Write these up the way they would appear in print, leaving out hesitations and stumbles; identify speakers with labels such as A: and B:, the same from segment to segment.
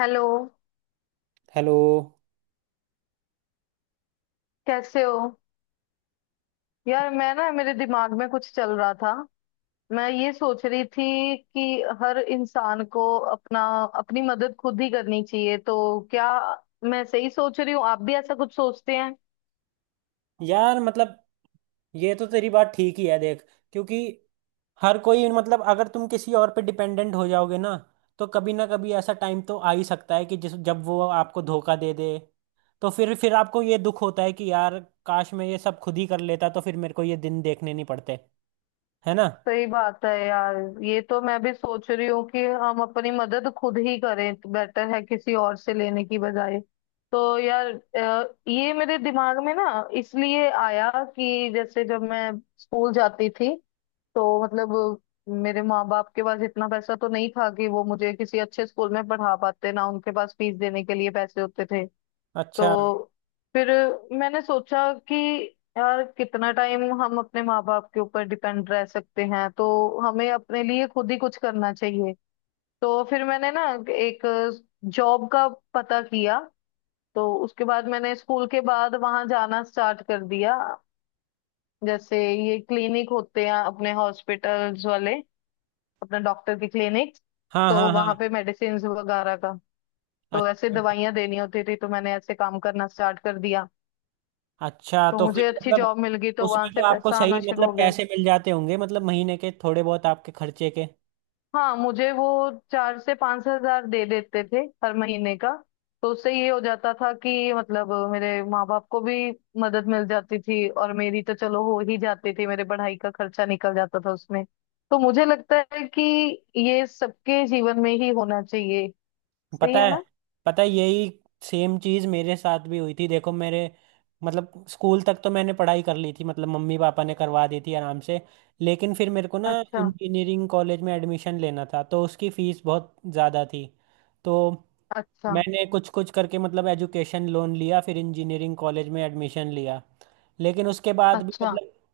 A: Hello.
B: Hello.
A: कैसे हो। यार मैं ना मेरे दिमाग में कुछ चल रहा था। मैं ये सोच रही थी कि हर इंसान को अपना अपनी मदद खुद ही करनी चाहिए। तो क्या मैं सही सोच रही हूँ? आप भी ऐसा कुछ सोचते हैं?
B: यार मतलब ये तो तेरी बात ठीक ही है, देख, क्योंकि हर कोई मतलब अगर तुम किसी और पे डिपेंडेंट हो जाओगे ना, तो कभी ना कभी ऐसा टाइम तो आ ही सकता है कि जिस जब वो आपको धोखा दे दे, तो फिर आपको ये दुख होता है कि यार, काश मैं ये सब खुद ही कर लेता तो फिर मेरे को ये दिन देखने नहीं पड़ते। है ना।
A: सही बात है यार। ये तो मैं भी सोच रही हूँ कि हम अपनी मदद खुद ही करें तो बेटर है किसी और से लेने की बजाय। तो यार ये मेरे दिमाग में ना इसलिए आया कि जैसे जब मैं स्कूल जाती थी तो मतलब मेरे माँ बाप के पास इतना पैसा तो नहीं था कि वो मुझे किसी अच्छे स्कूल में पढ़ा पाते ना उनके पास फीस देने के लिए पैसे होते थे।
B: अच्छा।
A: तो फिर मैंने सोचा कि यार कितना टाइम हम अपने माँ बाप के ऊपर डिपेंड रह सकते हैं, तो हमें अपने लिए खुद ही कुछ करना चाहिए। तो फिर मैंने ना एक जॉब का पता किया। तो उसके बाद मैंने स्कूल के बाद वहां जाना स्टार्ट कर दिया। जैसे ये क्लिनिक होते हैं अपने हॉस्पिटल्स वाले, अपना डॉक्टर की क्लिनिक।
B: हाँ
A: तो
B: हाँ हाँ।
A: वहां पे मेडिसिन वगैरह का, तो ऐसे
B: अच्छा,
A: दवाइयां देनी होती थी, तो मैंने ऐसे काम करना स्टार्ट कर दिया।
B: अच्छा
A: तो
B: तो फिर
A: मुझे अच्छी
B: मतलब
A: जॉब मिल गई, तो वहां
B: उसमें
A: से
B: तो आपको
A: पैसा
B: सही
A: आना शुरू
B: मतलब
A: हो गया।
B: पैसे मिल जाते होंगे, मतलब महीने के थोड़े बहुत आपके खर्चे के।
A: हाँ, मुझे वो 4 से 5 हज़ार दे देते थे हर महीने का। तो उससे ये हो जाता था कि मतलब मेरे माँ बाप को भी मदद मिल जाती थी, और मेरी तो चलो हो ही जाती थी, मेरे पढ़ाई का खर्चा निकल जाता था उसमें। तो मुझे लगता है कि ये सबके जीवन में ही होना चाहिए। सही
B: पता
A: है
B: है,
A: ना?
B: पता है, यही सेम चीज मेरे साथ भी हुई थी। देखो मेरे मतलब स्कूल तक तो मैंने पढ़ाई कर ली थी, मतलब मम्मी पापा ने करवा दी थी आराम से, लेकिन फिर मेरे को ना
A: अच्छा।
B: इंजीनियरिंग कॉलेज में एडमिशन लेना था, तो उसकी फीस बहुत ज़्यादा थी। तो
A: अच्छा।
B: मैंने कुछ कुछ करके मतलब एजुकेशन लोन लिया, फिर इंजीनियरिंग कॉलेज में एडमिशन लिया। लेकिन उसके बाद भी
A: अच्छा।
B: मतलब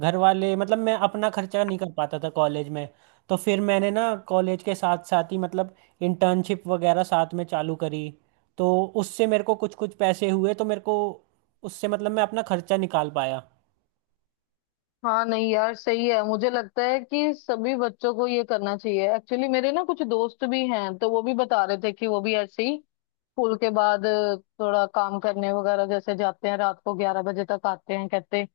B: घर वाले मतलब मैं अपना खर्चा नहीं कर पाता था कॉलेज में। तो फिर मैंने ना कॉलेज के साथ साथ ही मतलब इंटर्नशिप वगैरह साथ में चालू करी। तो उससे मेरे को कुछ कुछ पैसे हुए, तो मेरे को उससे मतलब मैं अपना खर्चा निकाल पाया।
A: हाँ, नहीं यार सही है। मुझे लगता है कि सभी बच्चों को ये करना चाहिए एक्चुअली। मेरे ना कुछ दोस्त भी हैं, तो वो भी बता रहे थे कि वो भी ऐसे ही स्कूल के बाद थोड़ा काम करने वगैरह जैसे जाते हैं। रात को 11 बजे तक आते हैं। कहते हैं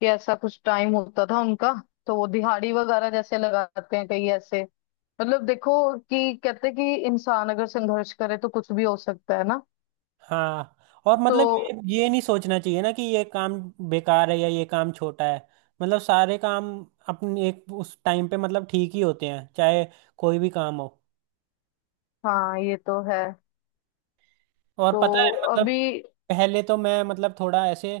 A: कि ऐसा कुछ टाइम होता था उनका। तो वो दिहाड़ी वगैरह जैसे लगाते हैं कहीं ऐसे। मतलब देखो कि कहते हैं कि इंसान अगर संघर्ष करे तो कुछ भी हो सकता है ना।
B: हाँ, और
A: तो
B: मतलब ये नहीं सोचना चाहिए ना कि ये काम बेकार है या ये काम छोटा है। मतलब सारे काम अपने एक उस टाइम पे मतलब ठीक ही होते हैं, चाहे कोई भी काम हो।
A: हाँ, ये तो है।
B: और
A: तो
B: पता है मतलब
A: अभी
B: पहले तो मैं मतलब थोड़ा ऐसे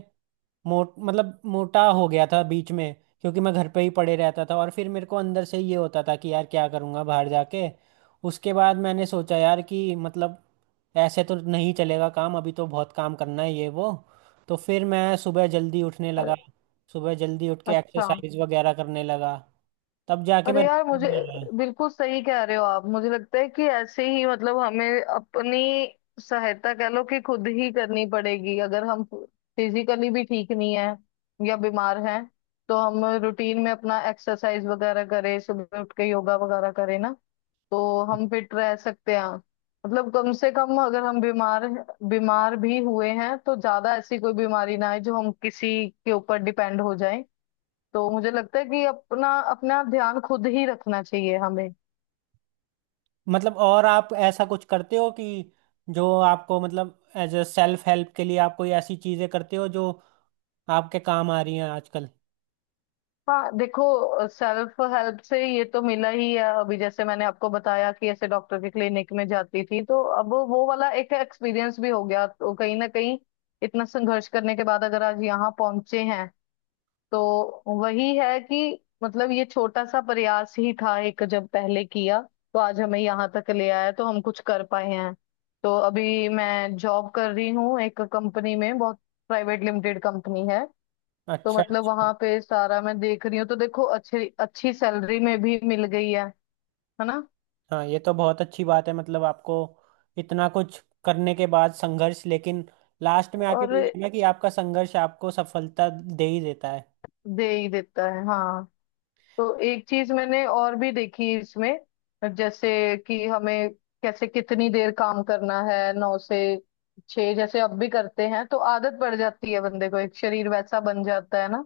B: मोटा हो गया था बीच में, क्योंकि मैं घर पे ही पड़े रहता था, और फिर मेरे को अंदर से ये होता था कि यार क्या करूँगा बाहर जाके। उसके बाद मैंने सोचा यार कि मतलब ऐसे तो नहीं चलेगा काम, अभी तो बहुत काम करना है ये वो। तो फिर मैं सुबह जल्दी उठने
A: अ,
B: लगा, सुबह जल्दी उठ के
A: अच्छा।
B: एक्सरसाइज वगैरह करने लगा। तब जाके मैं
A: अरे यार, मुझे
B: routine में आया।
A: बिल्कुल सही कह रहे हो आप। मुझे लगता है कि ऐसे ही मतलब हमें अपनी सहायता कह लो कि खुद ही करनी पड़ेगी। अगर हम फिजिकली भी ठीक नहीं है या बीमार हैं, तो हम रूटीन में अपना एक्सरसाइज वगैरह करें, सुबह उठ के योगा वगैरह करें ना, तो हम फिट रह सकते हैं। मतलब कम से कम अगर हम बीमार बीमार भी हुए हैं तो ज्यादा ऐसी कोई बीमारी ना आए जो हम किसी के ऊपर डिपेंड हो जाए। तो मुझे लगता है कि अपना अपना ध्यान खुद ही रखना चाहिए हमें।
B: मतलब और आप ऐसा कुछ करते हो कि जो आपको मतलब एज अ सेल्फ हेल्प के लिए आप कोई ऐसी चीज़ें करते हो जो आपके काम आ रही हैं आजकल?
A: हाँ देखो, सेल्फ हेल्प से ये तो मिला ही है। अभी जैसे मैंने आपको बताया कि ऐसे डॉक्टर की क्लिनिक में जाती थी, तो अब वो वाला एक एक्सपीरियंस भी हो गया। तो कहीं ना कहीं इतना संघर्ष करने के बाद अगर आज यहाँ पहुंचे हैं, तो वही है कि मतलब ये छोटा सा प्रयास ही था एक, जब पहले किया, तो आज हमें यहाँ तक ले आया, तो हम कुछ कर पाए हैं। तो अभी मैं जॉब कर रही हूँ एक कंपनी में, बहुत प्राइवेट लिमिटेड कंपनी है। तो
B: अच्छा
A: मतलब
B: अच्छा।
A: वहां पे सारा मैं देख रही हूँ। तो देखो, अच्छी अच्छी सैलरी में भी मिल गई है। है ना?
B: हाँ, ये तो बहुत अच्छी बात है, मतलब आपको इतना कुछ करने के बाद संघर्ष, लेकिन लास्ट में आके वही
A: और
B: है ना कि आपका संघर्ष आपको सफलता दे ही देता है।
A: दे ही देता है। हाँ। तो एक चीज मैंने और भी देखी इसमें। जैसे कि हमें कैसे कितनी देर काम करना है। 9 से 6 जैसे अब भी करते हैं, तो आदत पड़ जाती है बंदे को, एक शरीर वैसा बन जाता है ना।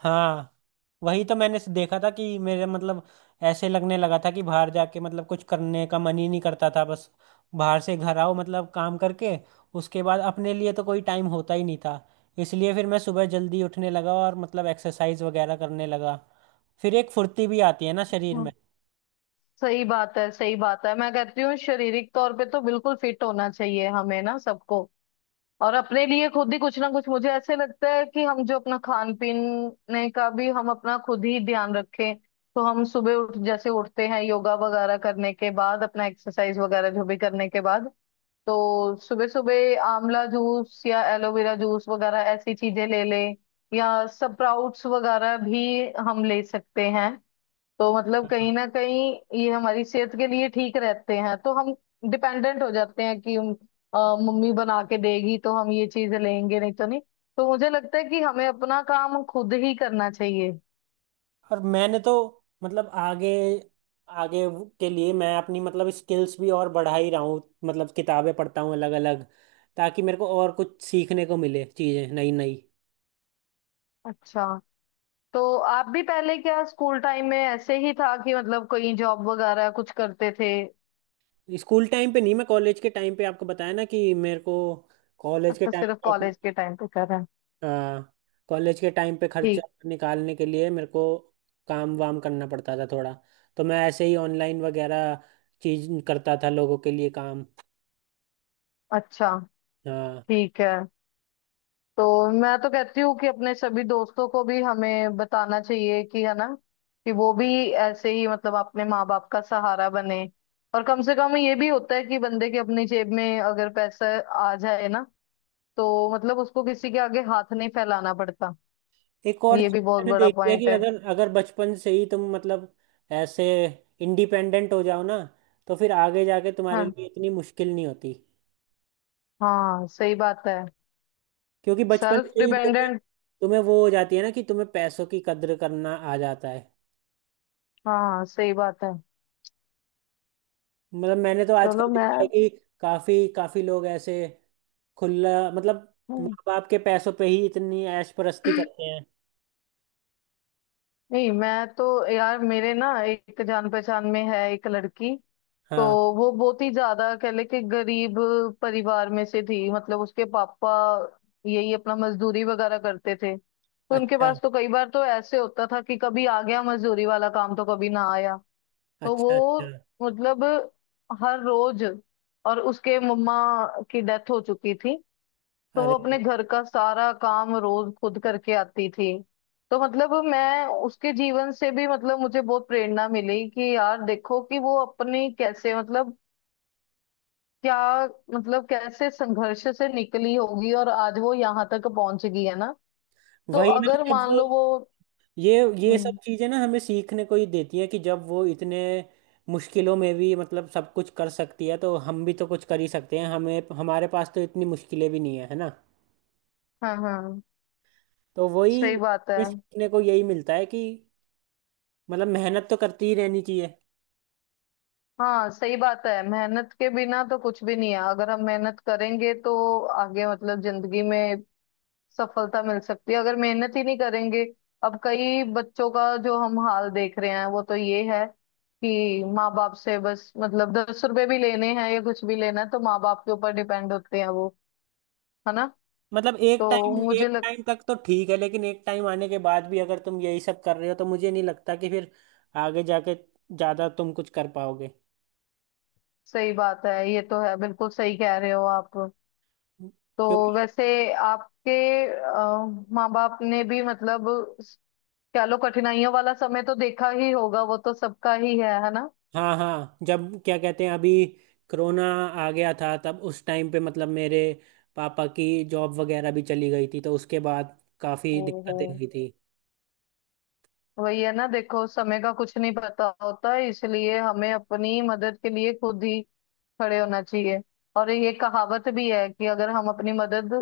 B: हाँ, वही तो मैंने देखा था कि मेरे मतलब ऐसे लगने लगा था कि बाहर जाके मतलब कुछ करने का मन ही नहीं करता था, बस बाहर से घर आओ मतलब काम करके, उसके बाद अपने लिए तो कोई टाइम होता ही नहीं था। इसलिए फिर मैं सुबह जल्दी उठने लगा और मतलब एक्सरसाइज वगैरह करने लगा, फिर एक फुर्ती भी आती है ना शरीर में।
A: हाँ सही बात है। सही बात है। मैं कहती हूँ शारीरिक तौर पे तो बिल्कुल फिट होना चाहिए हमें ना सबको। और अपने लिए खुद ही कुछ ना कुछ, मुझे ऐसे लगता है कि हम जो अपना खान पीने का भी हम अपना खुद ही ध्यान रखें। तो हम सुबह उठ जैसे उठते हैं, योगा वगैरह करने के बाद अपना एक्सरसाइज वगैरह जो भी करने के बाद, तो सुबह सुबह आंवला जूस या एलोवेरा जूस वगैरह ऐसी चीजें ले लें, या स्प्राउट्स वगैरह भी हम ले सकते हैं। तो मतलब कहीं ना कहीं ये हमारी सेहत के लिए ठीक रहते हैं। तो हम डिपेंडेंट हो जाते हैं कि अ, मम्मी बना के देगी तो हम ये चीजें लेंगे, नहीं तो नहीं। तो मुझे लगता है कि हमें अपना काम खुद ही करना चाहिए।
B: और मैंने तो मतलब आगे आगे के लिए मैं अपनी मतलब स्किल्स भी और बढ़ा ही रहा हूँ, मतलब किताबें पढ़ता हूँ अलग अलग, ताकि मेरे को और कुछ सीखने को मिले चीज़ें नई नई।
A: अच्छा, तो आप भी पहले क्या स्कूल टाइम में ऐसे ही था कि मतलब कोई जॉब वगैरह कुछ करते थे?
B: स्कूल टाइम पे नहीं, मैं कॉलेज के टाइम पे आपको बताया ना, कि मेरे को कॉलेज के
A: अच्छा,
B: टाइम
A: सिर्फ
B: पे अपनी,
A: कॉलेज के टाइम पे कर रहे हैं।
B: हाँ, कॉलेज के टाइम पे खर्चा
A: ठीक।
B: निकालने के लिए मेरे को काम वाम करना पड़ता था थोड़ा। तो मैं ऐसे ही ऑनलाइन वगैरह चीज करता था लोगों के लिए काम।
A: अच्छा।
B: हाँ।
A: ठीक है। तो मैं तो कहती हूँ कि अपने सभी दोस्तों को भी हमें बताना चाहिए, कि है ना, कि वो भी ऐसे ही मतलब अपने माँ बाप का सहारा बने। और कम से कम ये भी होता है कि बंदे के अपनी जेब में अगर पैसा आ जाए ना, तो मतलब उसको किसी के आगे हाथ नहीं फैलाना पड़ता।
B: एक और
A: ये भी
B: चीज
A: बहुत
B: मैंने
A: बड़ा
B: देखी है
A: पॉइंट
B: कि
A: है।
B: अगर अगर बचपन से ही तुम मतलब ऐसे इंडिपेंडेंट हो जाओ ना, तो फिर आगे जाके तुम्हारे
A: हाँ
B: लिए इतनी मुश्किल नहीं होती,
A: हाँ, सही बात है।
B: क्योंकि बचपन
A: सेल्फ
B: से ही तुम्हें
A: डिपेंडेंट।
B: तुम्हें वो हो जाती है ना कि तुम्हें पैसों की कद्र करना आ जाता है।
A: हाँ सही बात है।
B: मतलब मैंने तो
A: चलो
B: आजकल
A: मैं
B: देखा है कि काफी काफी लोग ऐसे खुला मतलब माँ
A: हम्म।
B: बाप के पैसों पे ही इतनी ऐश परस्ती करते हैं।
A: नहीं मैं तो, यार मेरे ना एक जान पहचान में है एक लड़की। तो
B: हाँ।
A: वो बहुत ही ज्यादा कह ले कि गरीब परिवार में से थी। मतलब उसके पापा यही अपना मजदूरी वगैरह करते थे, तो उनके
B: अच्छा
A: पास तो कई बार तो ऐसे होता था कि कभी आ गया मजदूरी वाला काम, तो कभी ना आया। तो
B: अच्छा
A: वो
B: अच्छा।
A: मतलब हर रोज और उसके मम्मा की डेथ हो चुकी थी, तो वो अपने
B: अरे
A: घर का सारा काम रोज खुद करके आती थी। तो मतलब मैं उसके जीवन से भी मतलब मुझे बहुत प्रेरणा मिली कि यार देखो कि वो अपनी कैसे मतलब, क्या मतलब कैसे संघर्ष से निकली होगी, और आज वो यहाँ तक पहुंच गई है ना। तो
B: वही ना,
A: अगर
B: जब
A: मान
B: वो
A: लो वो,
B: ये ये
A: हम्म।
B: सब चीज़ें ना हमें सीखने को ही देती है कि जब वो इतने मुश्किलों में भी मतलब सब कुछ कर सकती है, तो हम भी तो कुछ कर ही सकते हैं, हमें हमारे पास तो इतनी मुश्किलें भी नहीं है, है ना।
A: हाँ हाँ,
B: तो वही
A: सही बात है।
B: ये सीखने को यही मिलता है कि मतलब मेहनत तो करती ही रहनी चाहिए।
A: हाँ सही बात है। मेहनत के बिना तो कुछ भी नहीं है। अगर हम मेहनत करेंगे तो आगे मतलब जिंदगी में सफलता मिल सकती है, अगर मेहनत ही नहीं करेंगे। अब कई बच्चों का जो हम हाल देख रहे हैं, वो तो ये है कि माँ बाप से बस मतलब 10 रुपए भी लेने हैं या कुछ भी लेना है तो माँ बाप के ऊपर डिपेंड होते हैं वो। है ना?
B: मतलब
A: तो मुझे
B: एक
A: लग
B: टाइम तक तो ठीक है, लेकिन एक टाइम आने के बाद भी अगर तुम यही सब कर रहे हो, तो मुझे नहीं लगता कि फिर आगे जाके ज़्यादा तुम कुछ कर पाओगे।
A: सही बात है, ये तो है, बिल्कुल सही कह रहे हो आप। तो
B: क्योंकि
A: वैसे आपके माँ बाप ने भी मतलब स- कह लो कठिनाइयों वाला समय तो देखा ही होगा। वो तो सबका ही है ना?
B: हाँ हाँ, जब क्या कहते हैं, अभी कोरोना आ गया था तब उस टाइम पे मतलब मेरे पापा की जॉब वगैरह भी चली गई थी, तो उसके बाद काफ़ी दिक्कतें
A: हम्म।
B: हुई थी।
A: वही है ना, देखो समय का कुछ नहीं पता होता, इसलिए हमें अपनी मदद के लिए खुद ही खड़े होना चाहिए। और ये कहावत भी है कि अगर हम अपनी मदद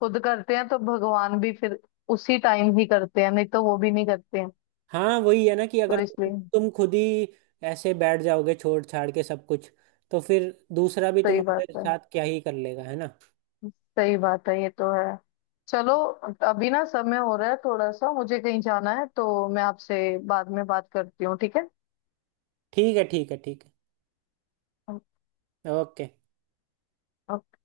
A: खुद करते हैं तो भगवान भी फिर उसी टाइम ही करते हैं, नहीं तो वो भी नहीं करते हैं।
B: हाँ, वही है ना कि
A: तो
B: अगर तुम
A: इसलिए
B: तुम खुद ही ऐसे बैठ जाओगे छोड़ छाड़ के सब कुछ, तो फिर दूसरा भी
A: सही बात
B: तुम्हारे
A: है।
B: साथ क्या ही कर लेगा, है ना।
A: सही बात है, ये तो है। चलो अभी ना समय हो रहा है थोड़ा सा, मुझे कहीं जाना है, तो मैं आपसे बाद में बात करती हूँ। ठीक
B: ठीक है ठीक है ठीक है ओके।
A: है।